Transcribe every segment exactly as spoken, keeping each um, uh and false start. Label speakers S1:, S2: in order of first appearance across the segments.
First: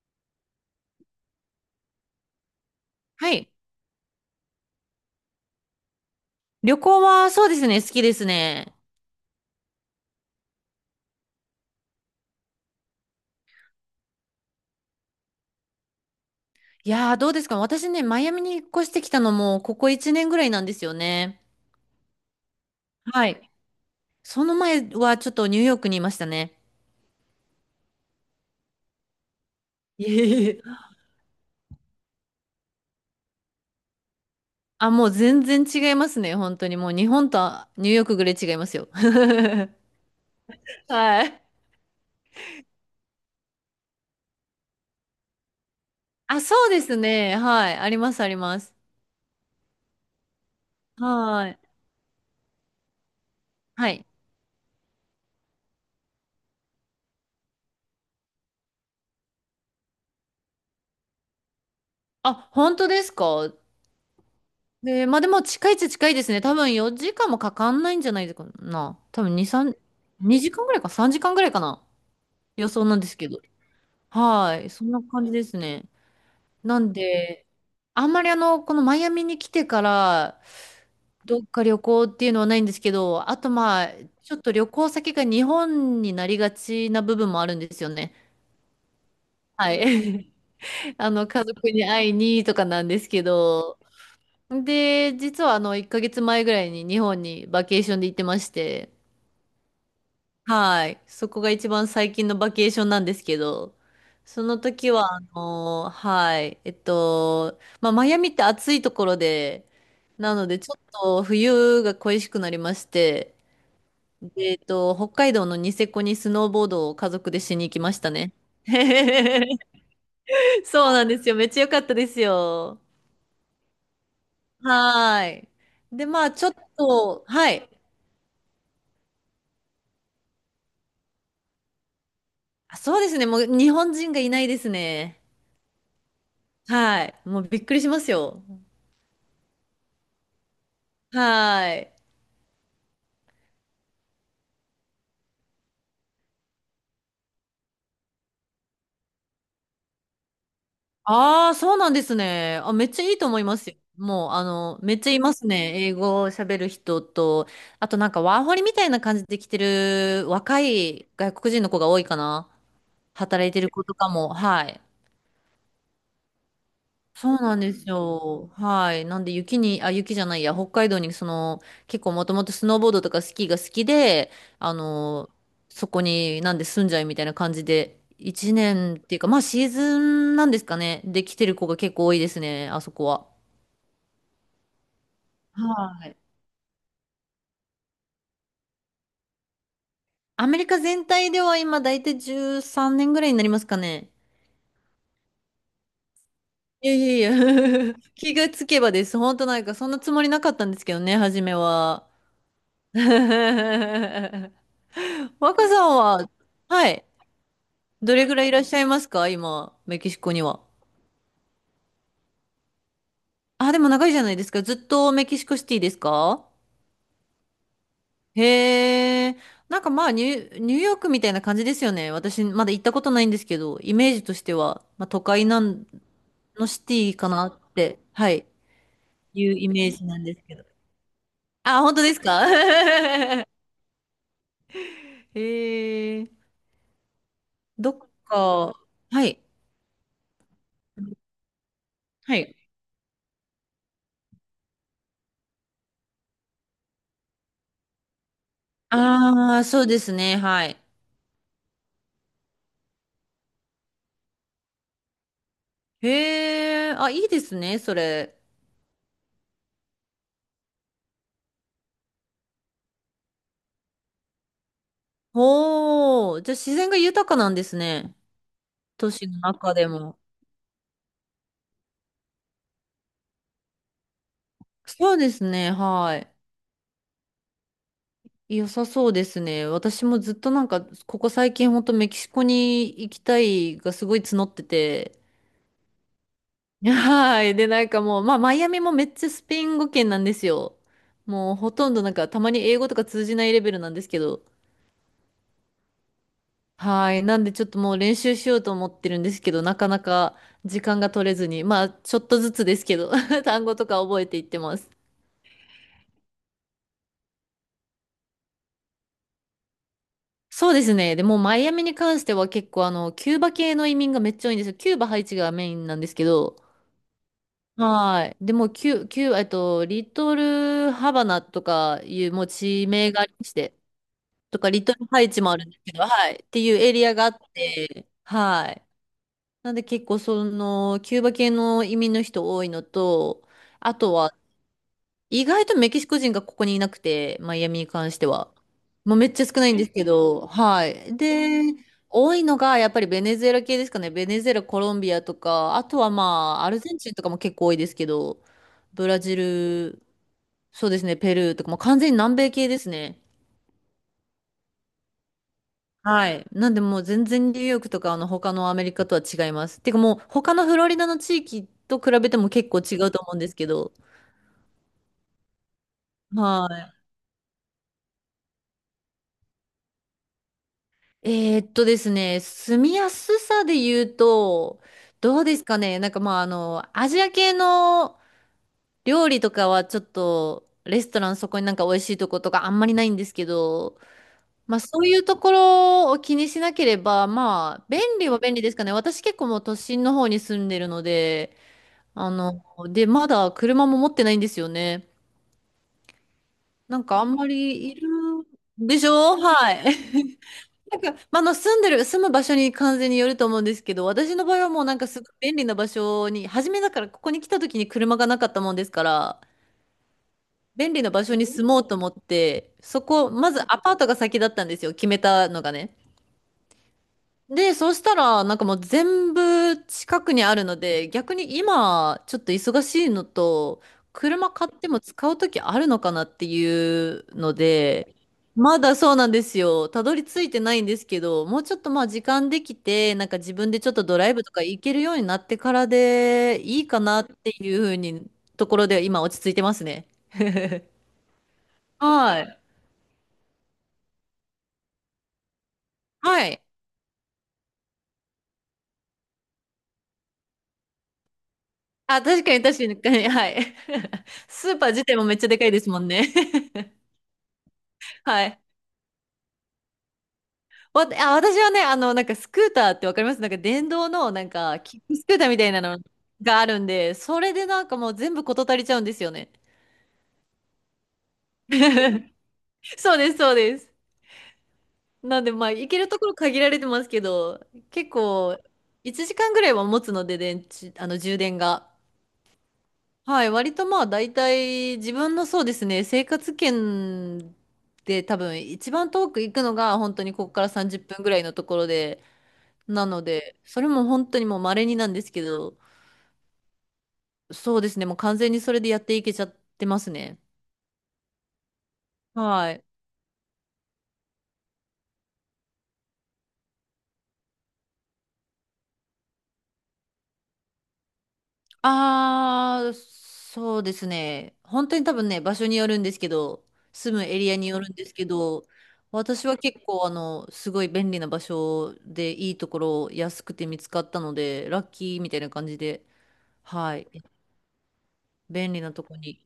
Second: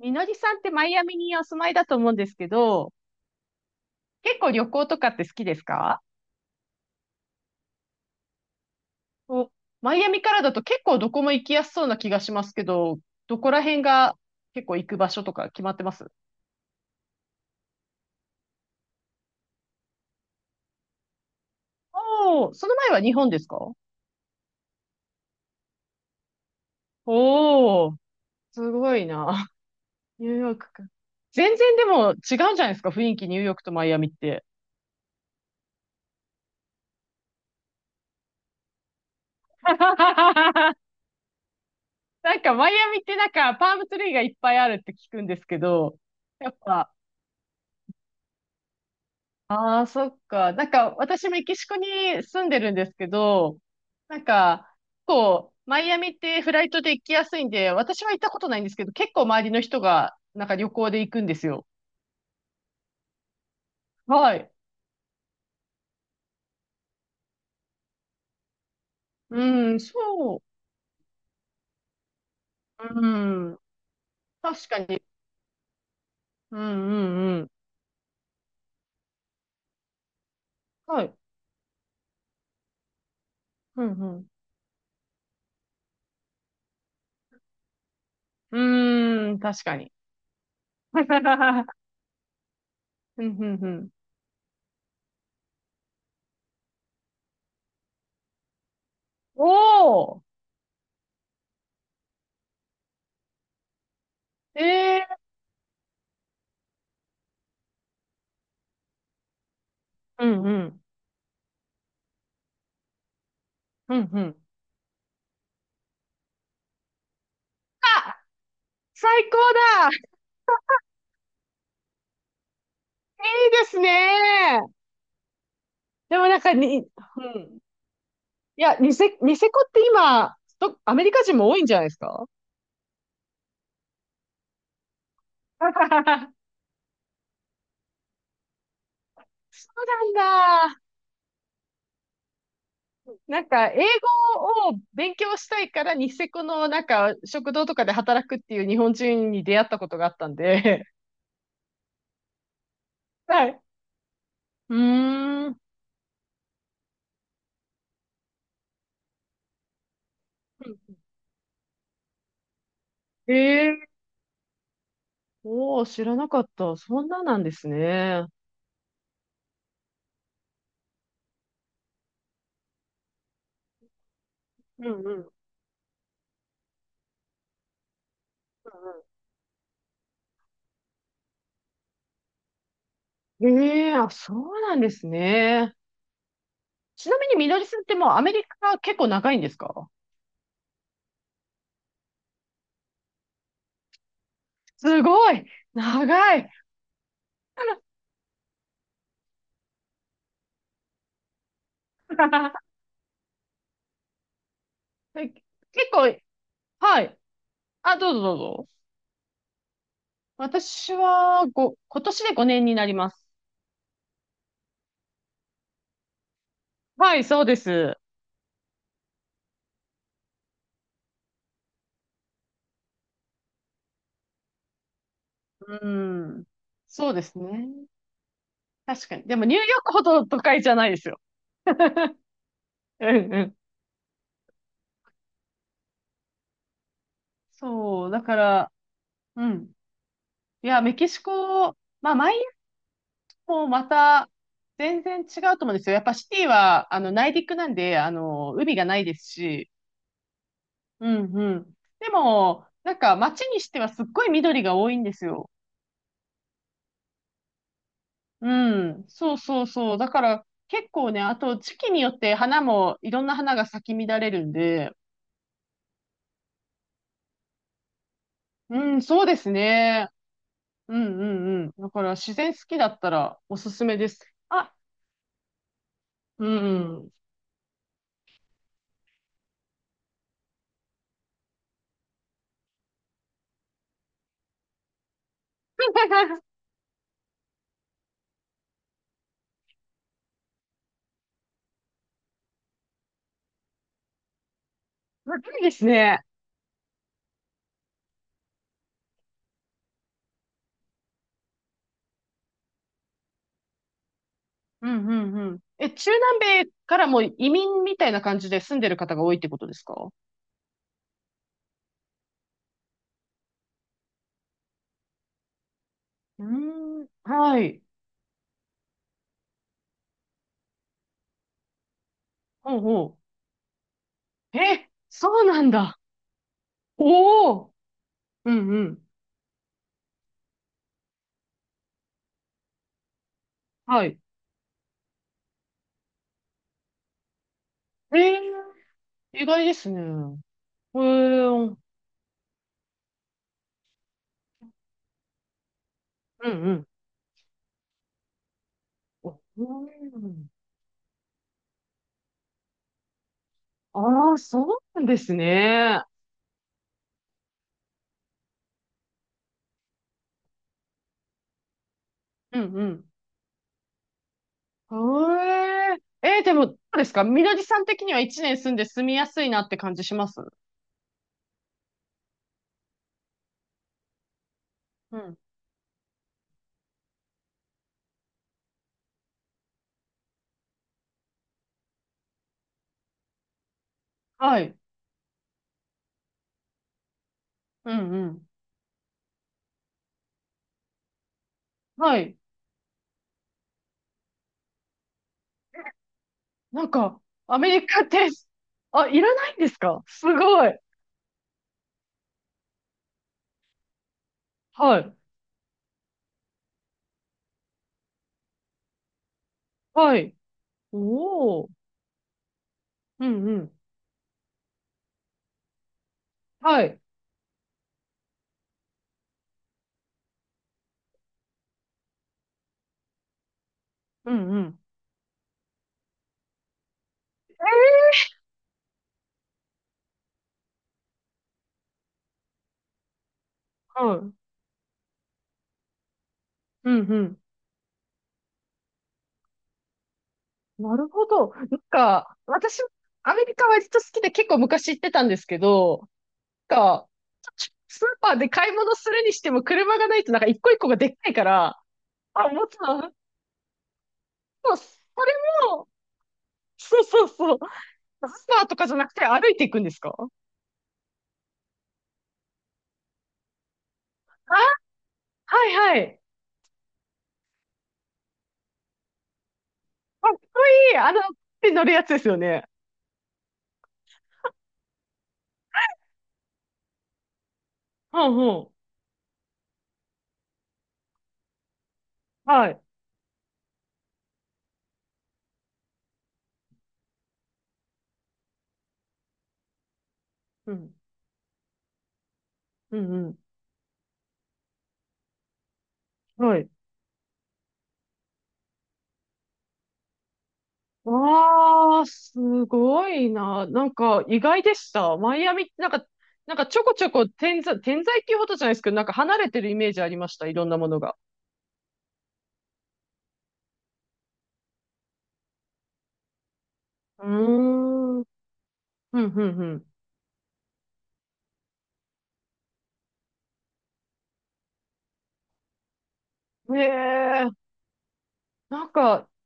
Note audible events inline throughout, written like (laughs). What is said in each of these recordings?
S1: みのりさんってマイアミにお住まいだと思うんですけど、
S2: はい。
S1: 結構旅行とかって好きですか？
S2: 旅行はそうですね、好きですね。
S1: お、マイアミからだと結構どこも行きやすそうな気がしますけど、どこら辺が結構行く場所とか決まってます？
S2: いやー、どうですか、私ね、マイアミに引っ越してきたのも、ここいちねんぐらいなんですよね。
S1: おー、その前は日
S2: は
S1: 本です
S2: い。
S1: か？
S2: その前はちょっとニューヨークにいましたね。
S1: おー、すごいな。
S2: い
S1: (laughs)
S2: え
S1: ニュー
S2: い
S1: ヨー
S2: え。
S1: クか。全然でも違うんじゃないですか？雰囲気ニューヨークとマイアミって。
S2: あ、もう全然違いますね、本当に。もう日本とニューヨークぐらい違いますよ。(laughs) は
S1: (laughs)
S2: い。
S1: なんかマイアミってなんかパームツリーがいっぱいあるって聞くんですけど、
S2: あ、
S1: やっ
S2: そうで
S1: ぱ
S2: すね。はい。あります、あります。
S1: ああ、そっか。なんか、私メ
S2: は
S1: キ
S2: い。
S1: シコに住んでるんですけど、
S2: はい。
S1: なんか、こう、マイアミってフライトで行きやすいんで、私は行ったことないんですけど、結構周りの人が、なんか旅行で行くんですよ。
S2: あ、本当ですか？
S1: はい。
S2: で、まあでも近いっちゃ近いですね。多分よじかんもかかんないんじゃないかな。多分
S1: う
S2: に、さん、
S1: ん、そ
S2: にじかんぐらいかさんじかんぐらいかな。予
S1: う。
S2: 想なんです
S1: う
S2: けど。
S1: ん。
S2: は
S1: 確
S2: い。
S1: か
S2: そんな
S1: に。
S2: 感じですね。
S1: うん、う
S2: なん
S1: ん、う
S2: で、
S1: ん。
S2: あんまりあの、このマイアミに来てから、
S1: はい。
S2: どっか旅行っていうのはないんですけど、あとま
S1: う
S2: あ、
S1: ん、
S2: ちょっと旅行先が日本になりがちな部分もあるんですよね。
S1: うん。うーん、確
S2: は
S1: か
S2: い。
S1: に。
S2: (laughs) あの、家族
S1: (laughs)
S2: に会いにとかなんです
S1: う
S2: け
S1: ん、うん、う
S2: ど、
S1: ん。
S2: で、実はあの、いっかげつまえぐらいに日本にバケーションで行ってまして、
S1: おー。
S2: はい。そこが一番最近のバケーションなんですけど、その時
S1: え
S2: は、
S1: え
S2: あのーはい。えっと、まあ、マイアミって暑いところで、
S1: ー。う
S2: な
S1: ん、
S2: の
S1: う
S2: で、ちょ
S1: ん。
S2: っと冬が恋しくなりまして、
S1: うん、うん。
S2: で、えっと、北海道のニセコにスノーボードを家族でしに行きました
S1: あ、
S2: ね。
S1: 最高
S2: (laughs)
S1: だ。い
S2: そうなんですよ。めっちゃ良かったですよ。
S1: いですね。
S2: はい。で、
S1: で
S2: ま
S1: も
S2: あ、
S1: なん
S2: ちょ
S1: か
S2: っ
S1: に、
S2: と、
S1: う
S2: は
S1: ん。
S2: い。
S1: いや、ニセ、ニセコって今、どアメリカ人も多いんじゃないですか？
S2: あ、そうですね。もう日本人がいないですね。
S1: (laughs)
S2: はい。もうびっくりしますよ。
S1: そうなんだ。
S2: はい。
S1: なんか、英語を勉強したいから、ニセコのなんか、食堂とかで働くっていう日本人に出会ったことがあったんで。
S2: ああ、そうなんですね。あ、めっちゃいいと
S1: (laughs)
S2: 思
S1: は
S2: いま
S1: い。
S2: すよ。もう、あ
S1: う
S2: の、めっちゃいます
S1: ーん。
S2: ね。英語を喋る人と、あとなんかワーホリみたいな感じで来てる若い外国人の子が多いかな。
S1: え
S2: 働いてる子
S1: え、
S2: とかも。はい。
S1: おおー、知らなかった。そんな
S2: そう
S1: なんで
S2: なん
S1: す
S2: です
S1: ね。
S2: よ。はい。なんで雪に、あ、雪じゃないや、北海道にその、結構もともとスノーボードとかスキーが好きで、あ
S1: うんうん。うん
S2: の、そこになんで住んじゃいみたいな感じで、一年っ
S1: う
S2: ていうか、まあシーズンなんですかね。で来てる子が結構多いですね、あそこは。
S1: ん、ええ、あ、そうなんですね。
S2: はい。
S1: ちなみに、みのりさんってもうアメリカ結構長いんですか？
S2: アメリカ全体では今大体じゅうさんねんぐらいになりますかね。
S1: すごい長い。
S2: いやいやいや。 (laughs) 気がつけばです。本当なんかそんなつもりなかったんですけどね、初めは。
S1: (laughs)
S2: (laughs)
S1: え、結
S2: 若さん
S1: 構、
S2: は、は
S1: は
S2: い、
S1: い。あ、どう
S2: ど
S1: ぞ
S2: れ
S1: ど
S2: ぐ
S1: う
S2: らいいらっ
S1: ぞ。
S2: しゃいますか今、メキシコには。
S1: 私はご、今年でごねんになります。
S2: あ、でも長いじゃないですか。ずっとメキシコシティですか？
S1: はい、そうです。
S2: へえ。なんかまあニュ、ニューヨークみたいな感じですよね。私、まだ行ったことないんですけど、イメージとしては、まあ、都会なん
S1: うん。
S2: のシテ
S1: そう
S2: ィ
S1: で
S2: か
S1: す
S2: な
S1: ね。
S2: って、はい、
S1: 確かに。でも
S2: いう
S1: ニューヨ
S2: イ
S1: ー
S2: メー
S1: クほ
S2: ジな
S1: ど
S2: んで
S1: 都
S2: すけ
S1: 会
S2: ど。
S1: じゃないですよ。
S2: あ、本当ですか？
S1: うんうん。
S2: (laughs) へえ。どっ
S1: そう。だから、
S2: か、はい、
S1: うん。いや、メキシコ、まあ、マイ
S2: は
S1: アミ
S2: い。
S1: もまた全然違うと思うんですよ。やっぱシティは、あの、内陸なんで、あの、海がないです
S2: ああ、
S1: し、
S2: そうですね、はい。
S1: うんうん。でも、なんか街にしてはすっごい緑が多いんですよ。
S2: へえ、あ、いいですね、それ。
S1: うん。そうそうそう。だから結構ね、あと時期によって花も、いろんな花が咲き乱れるんで、
S2: おー、じゃあ自然が豊かなんですね。
S1: うん、
S2: 都
S1: そう
S2: 市
S1: で
S2: の
S1: す
S2: 中で
S1: ね。
S2: も。
S1: うんうんうん。だから自然好きだったらおすすめです。あ、
S2: そうですね、はい。
S1: うん。
S2: 良さそうですね。私もずっとなんか、ここ最近ほんとメキシコに行きたいがすごい募ってて。
S1: (laughs)
S2: はい。で、なんかもう、まあ、マイアミもめっちゃスペイン語圏なんですよ。もうほとんどなんか、たまに英語とか通じないレベルなんですけど。
S1: 若いですね。
S2: はい。なんでちょっともう練習しようと思ってるんですけど、なかなか時間が取れずに、まあちょっとずつですけど、(laughs) 単語とか覚えていってま
S1: う
S2: す。
S1: んうんうん。え、中南米からも移民みたいな感じで住んでる方が多いってことですか？
S2: そうですね。でもうマイアミに関しては結構あの、キューバ系の移民がめっちゃ多いんですよ。キューバ、ハイチがメインなんですけ
S1: う
S2: ど、
S1: ーん。はい。
S2: はい。でもうキュ、キュー、えっと、リトルハバナとかいうもう
S1: ほう
S2: 地名
S1: ほ
S2: がありまして、
S1: う。
S2: とかリ
S1: え、
S2: トルハイ
S1: そ
S2: チ
S1: う
S2: もあ
S1: な
S2: るん
S1: ん
S2: ですけ
S1: だ。
S2: ど、はい。っていうエリアがあっ
S1: おお、
S2: て、
S1: うん
S2: は
S1: う
S2: い。
S1: ん。
S2: なんで結構その、キューバ系の移民の人多いのと、あ
S1: は
S2: と
S1: い。
S2: は、意外とメキシコ人がここにいなくて、マイアミに関
S1: え
S2: して
S1: え、
S2: は。もうめっち
S1: 意
S2: ゃ少
S1: 外
S2: な
S1: で
S2: いんで
S1: す
S2: す
S1: ね。
S2: けど、は
S1: ええ、
S2: い。で、
S1: うん
S2: 多いのがやっぱりベネズエラ系ですかね。ベネズエラ、コロンビアとか、あとは
S1: う
S2: まあ、アル
S1: ん。
S2: ゼンチンとかも結構多いですけど、ブラジ
S1: おう
S2: ル、
S1: ん、
S2: そうですね、ペルーとか、もう完全に南米系ですね。
S1: ああ、そうなんですね。
S2: はい。なんでもう全然ニューヨークとかあの他のアメリカとは違います。てかもう他のフロリダの地域と比べても
S1: うん
S2: 結構
S1: う
S2: 違
S1: ん。
S2: うと思うんですけど。
S1: ええ、えー、でも、どう
S2: は
S1: ですかみのりさん的には一年住んで住みやすいなって感じします？
S2: い。えーっとですね、住みやすさで言うと、
S1: うん。
S2: どうですかね。なんかまああの、アジア系の料理とかはちょっと、レストランそこになんか美味しいとことかあんまりないんですけど、
S1: は
S2: ま
S1: い。
S2: あそういうところを気にしなければ、まあ
S1: う
S2: 便
S1: んう
S2: 利は
S1: ん。
S2: 便利ですかね。私結構もう都心の方に住んでるので、
S1: は
S2: あ
S1: い。
S2: の、で、まだ車も持ってないんですよね。
S1: なん
S2: なん
S1: か、
S2: かあんま
S1: アメリ
S2: りい
S1: カっ
S2: る
S1: て、
S2: で
S1: あ、
S2: し
S1: いら
S2: ょ、
S1: ないんで
S2: は
S1: す
S2: い。
S1: か？すご
S2: (laughs)
S1: い。
S2: なんか、まあ、あの、住んでる、住む場所に完全によると思うんですけど、私の場合はもうな
S1: は
S2: んか
S1: い。
S2: すごい便利な場所に、初めだからここに来た時に車がなかったもんですから、
S1: はい。
S2: 便利な場所に
S1: お
S2: 住
S1: お。
S2: もうと思って、そ
S1: う
S2: こ、
S1: ん
S2: ま
S1: う
S2: ず
S1: ん。
S2: アパートが先だったんですよ、決めたのがね。
S1: はい。
S2: で、そしたら、なんかもう全部近くにあるので、逆に今、ちょっと忙しいのと、
S1: うん
S2: 車
S1: う
S2: 買っ
S1: ん。
S2: ても使うときあるのかなっていうので、まだそうなんですよ。たどり着いてないんですけど、もうちょっとまあ時間できて、なんか自分でちょっと
S1: は
S2: ドラ
S1: い。
S2: イブとか行けるようになってからでいい
S1: うん
S2: か
S1: う
S2: なっ
S1: ん。
S2: ていうふうに、ところで今落ち着いてますね。
S1: なるほど。なんか、
S2: はい。
S1: 私、アメリカ割と好きで結構昔行ってたんですけど、
S2: はい。
S1: なんか、スーパーで買い物するにしても車がないとなんか一個一個がでっかいから、
S2: あ、確
S1: あ、
S2: かに
S1: もち
S2: 確
S1: ろ
S2: か
S1: ん、
S2: に、はい。(laughs) ス
S1: そう、
S2: ーパー
S1: そ
S2: 自体も
S1: れ
S2: めっちゃでかいで
S1: も、
S2: すもんね。
S1: そうそうそう、ス
S2: (laughs)
S1: ー
S2: はい。
S1: パーとかじゃなくて歩いていくんですか？
S2: わ、あ、私はね、あの、なんかスクーターってわかります？なんか電動の、なん
S1: あ、
S2: か、キックスクーターみた
S1: は
S2: いな
S1: いは
S2: の
S1: い。
S2: があるんで、それでなんかもう全部事足りちゃうんですよね。
S1: かっこいい。あの、手乗るやつです
S2: (laughs)
S1: よね。
S2: そうです、そうです。なんで、まあ、行けるところ限られてますけど、結
S1: うん
S2: 構、
S1: うん。
S2: いちじかんぐらいは持つので、電池、あの、充電が。
S1: はい。
S2: はい、割とまあ、大体、自分のそうですね、生活圏で多分、一番遠く行くのが、本当にここから
S1: うん。
S2: さんじゅっぷんぐらいのところで、
S1: う
S2: なの
S1: んうん。
S2: で、それも本当にもう稀になんですけど、そうですね。もう完全にそれでやっていけちゃってますね。
S1: わあ、す
S2: はい。
S1: ごいな。なんか意外でした。マイアミってなんか、なんかちょこちょこ点在、点在っていうほどじゃないですけど、なんか離れてるイメージありました。いろんなものが。
S2: ああ、そうですね。本当に多分ね、場所によるんですけど、住
S1: う
S2: む
S1: ー
S2: エリアによるんです
S1: ん。うん、
S2: けど、
S1: う
S2: 私は結
S1: ん、
S2: 構あの、すごい便利な場所でいいところ安くて見つかったので、ラッキーみたいな感じで、
S1: うん。へ
S2: はい。
S1: え。
S2: 便利
S1: なん
S2: なとこ
S1: か、
S2: に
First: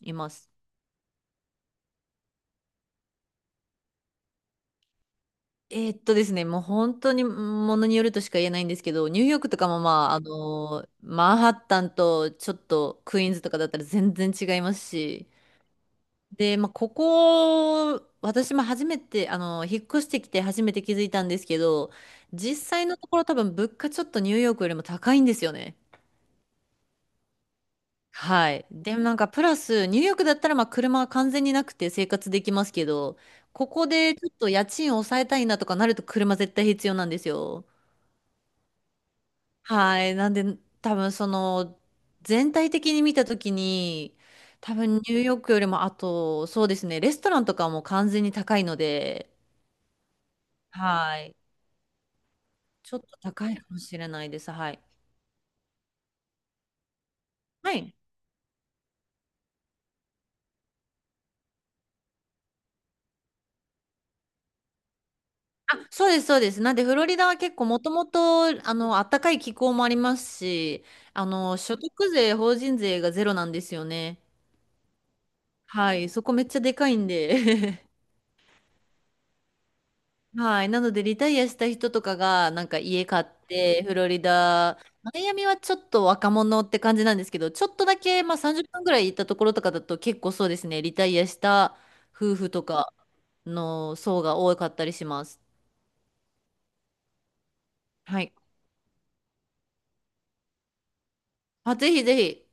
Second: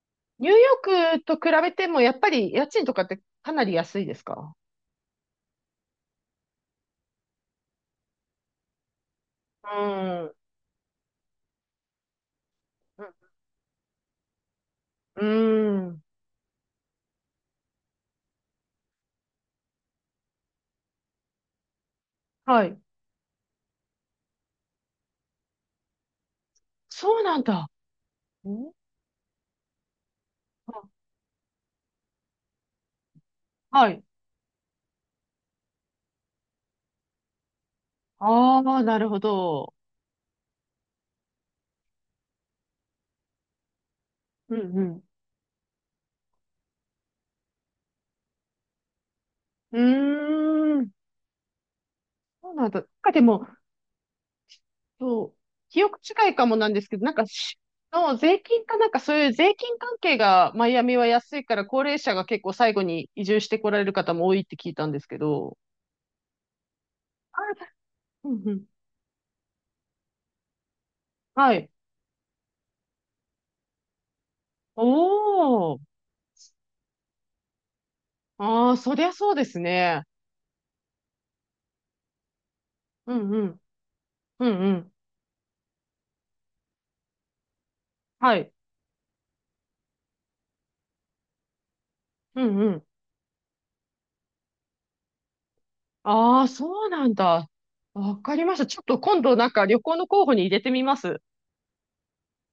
S2: いま
S1: ニュ
S2: す。
S1: ーヨークと比べても、やっぱり家賃とかってかなり安いですか？
S2: えーっとですね、もう本当にものによるとしか言えないんですけど、ニューヨークと
S1: う
S2: かもまあ、あ
S1: ーん。
S2: のーマンハッタンとちょっと
S1: う
S2: クイーンズとかだったら全然違います
S1: ん。う
S2: し、
S1: ーん、
S2: で、まあ、ここ、私も初めて、あのー引っ越してきて初めて気づいたんですけど、
S1: は
S2: 実
S1: い。
S2: 際のところ多分物価ちょっとニューヨークよりも高いんですよね。
S1: そうなんだ。
S2: はい。
S1: ん
S2: で、なんかプラス、ニューヨークだったらまあ
S1: あ、
S2: 車は完全になくて生活できますけど、ここ
S1: はい。
S2: でちょっと家賃を抑えたいなとかなると車絶対必要なんですよ。
S1: ああ、なるほど。
S2: はい。なんで、多分その、全体的に見たときに、
S1: う
S2: 多
S1: ん
S2: 分ニ
S1: う
S2: ューヨークよりも、あと、そうですね、レストランとかも完全に高いので、
S1: ん。うーん。
S2: はい。
S1: そうなんだ。なん
S2: ちょっと
S1: かでも、
S2: 高いかもしれないです。はい。
S1: そう、記憶違いかもなんですけど、なんかし、
S2: はい。
S1: の税金かなんかそういう税金関係がマイアミは安いから高齢者が結構最後に移住してこられる方も多いって聞いたんですけど。
S2: そうです、そうです。なんで、フロリダは
S1: あ、
S2: 結構もとも
S1: うん
S2: と、
S1: うん。
S2: あの、暖かい気候もありますし、あ
S1: は
S2: の、
S1: い。
S2: 所得税、法人税がゼロなんですよね。
S1: おー。
S2: はい。そこめっちゃでかいんで。 (laughs)
S1: ああ、そりゃそうですね。
S2: はい。なので、リタイアした人とかが、なんか家
S1: う
S2: 買っ
S1: んうん。
S2: て、フロリ
S1: うんう
S2: ダ、
S1: ん。
S2: マイアミはちょっと若者って感じなんですけど、ちょっとだけ、ま
S1: は
S2: あ
S1: い。
S2: さんじゅっぷんぐらい行ったところとかだと結構そうですね、リタイアした夫
S1: う
S2: 婦
S1: ん
S2: と
S1: うん。
S2: かの層が多かったりします。
S1: ああ、そうなんだ。わ
S2: はい。
S1: かりました。ちょっと今度なんか旅行の候補に入れてみます。
S2: まあ、ぜひぜひ。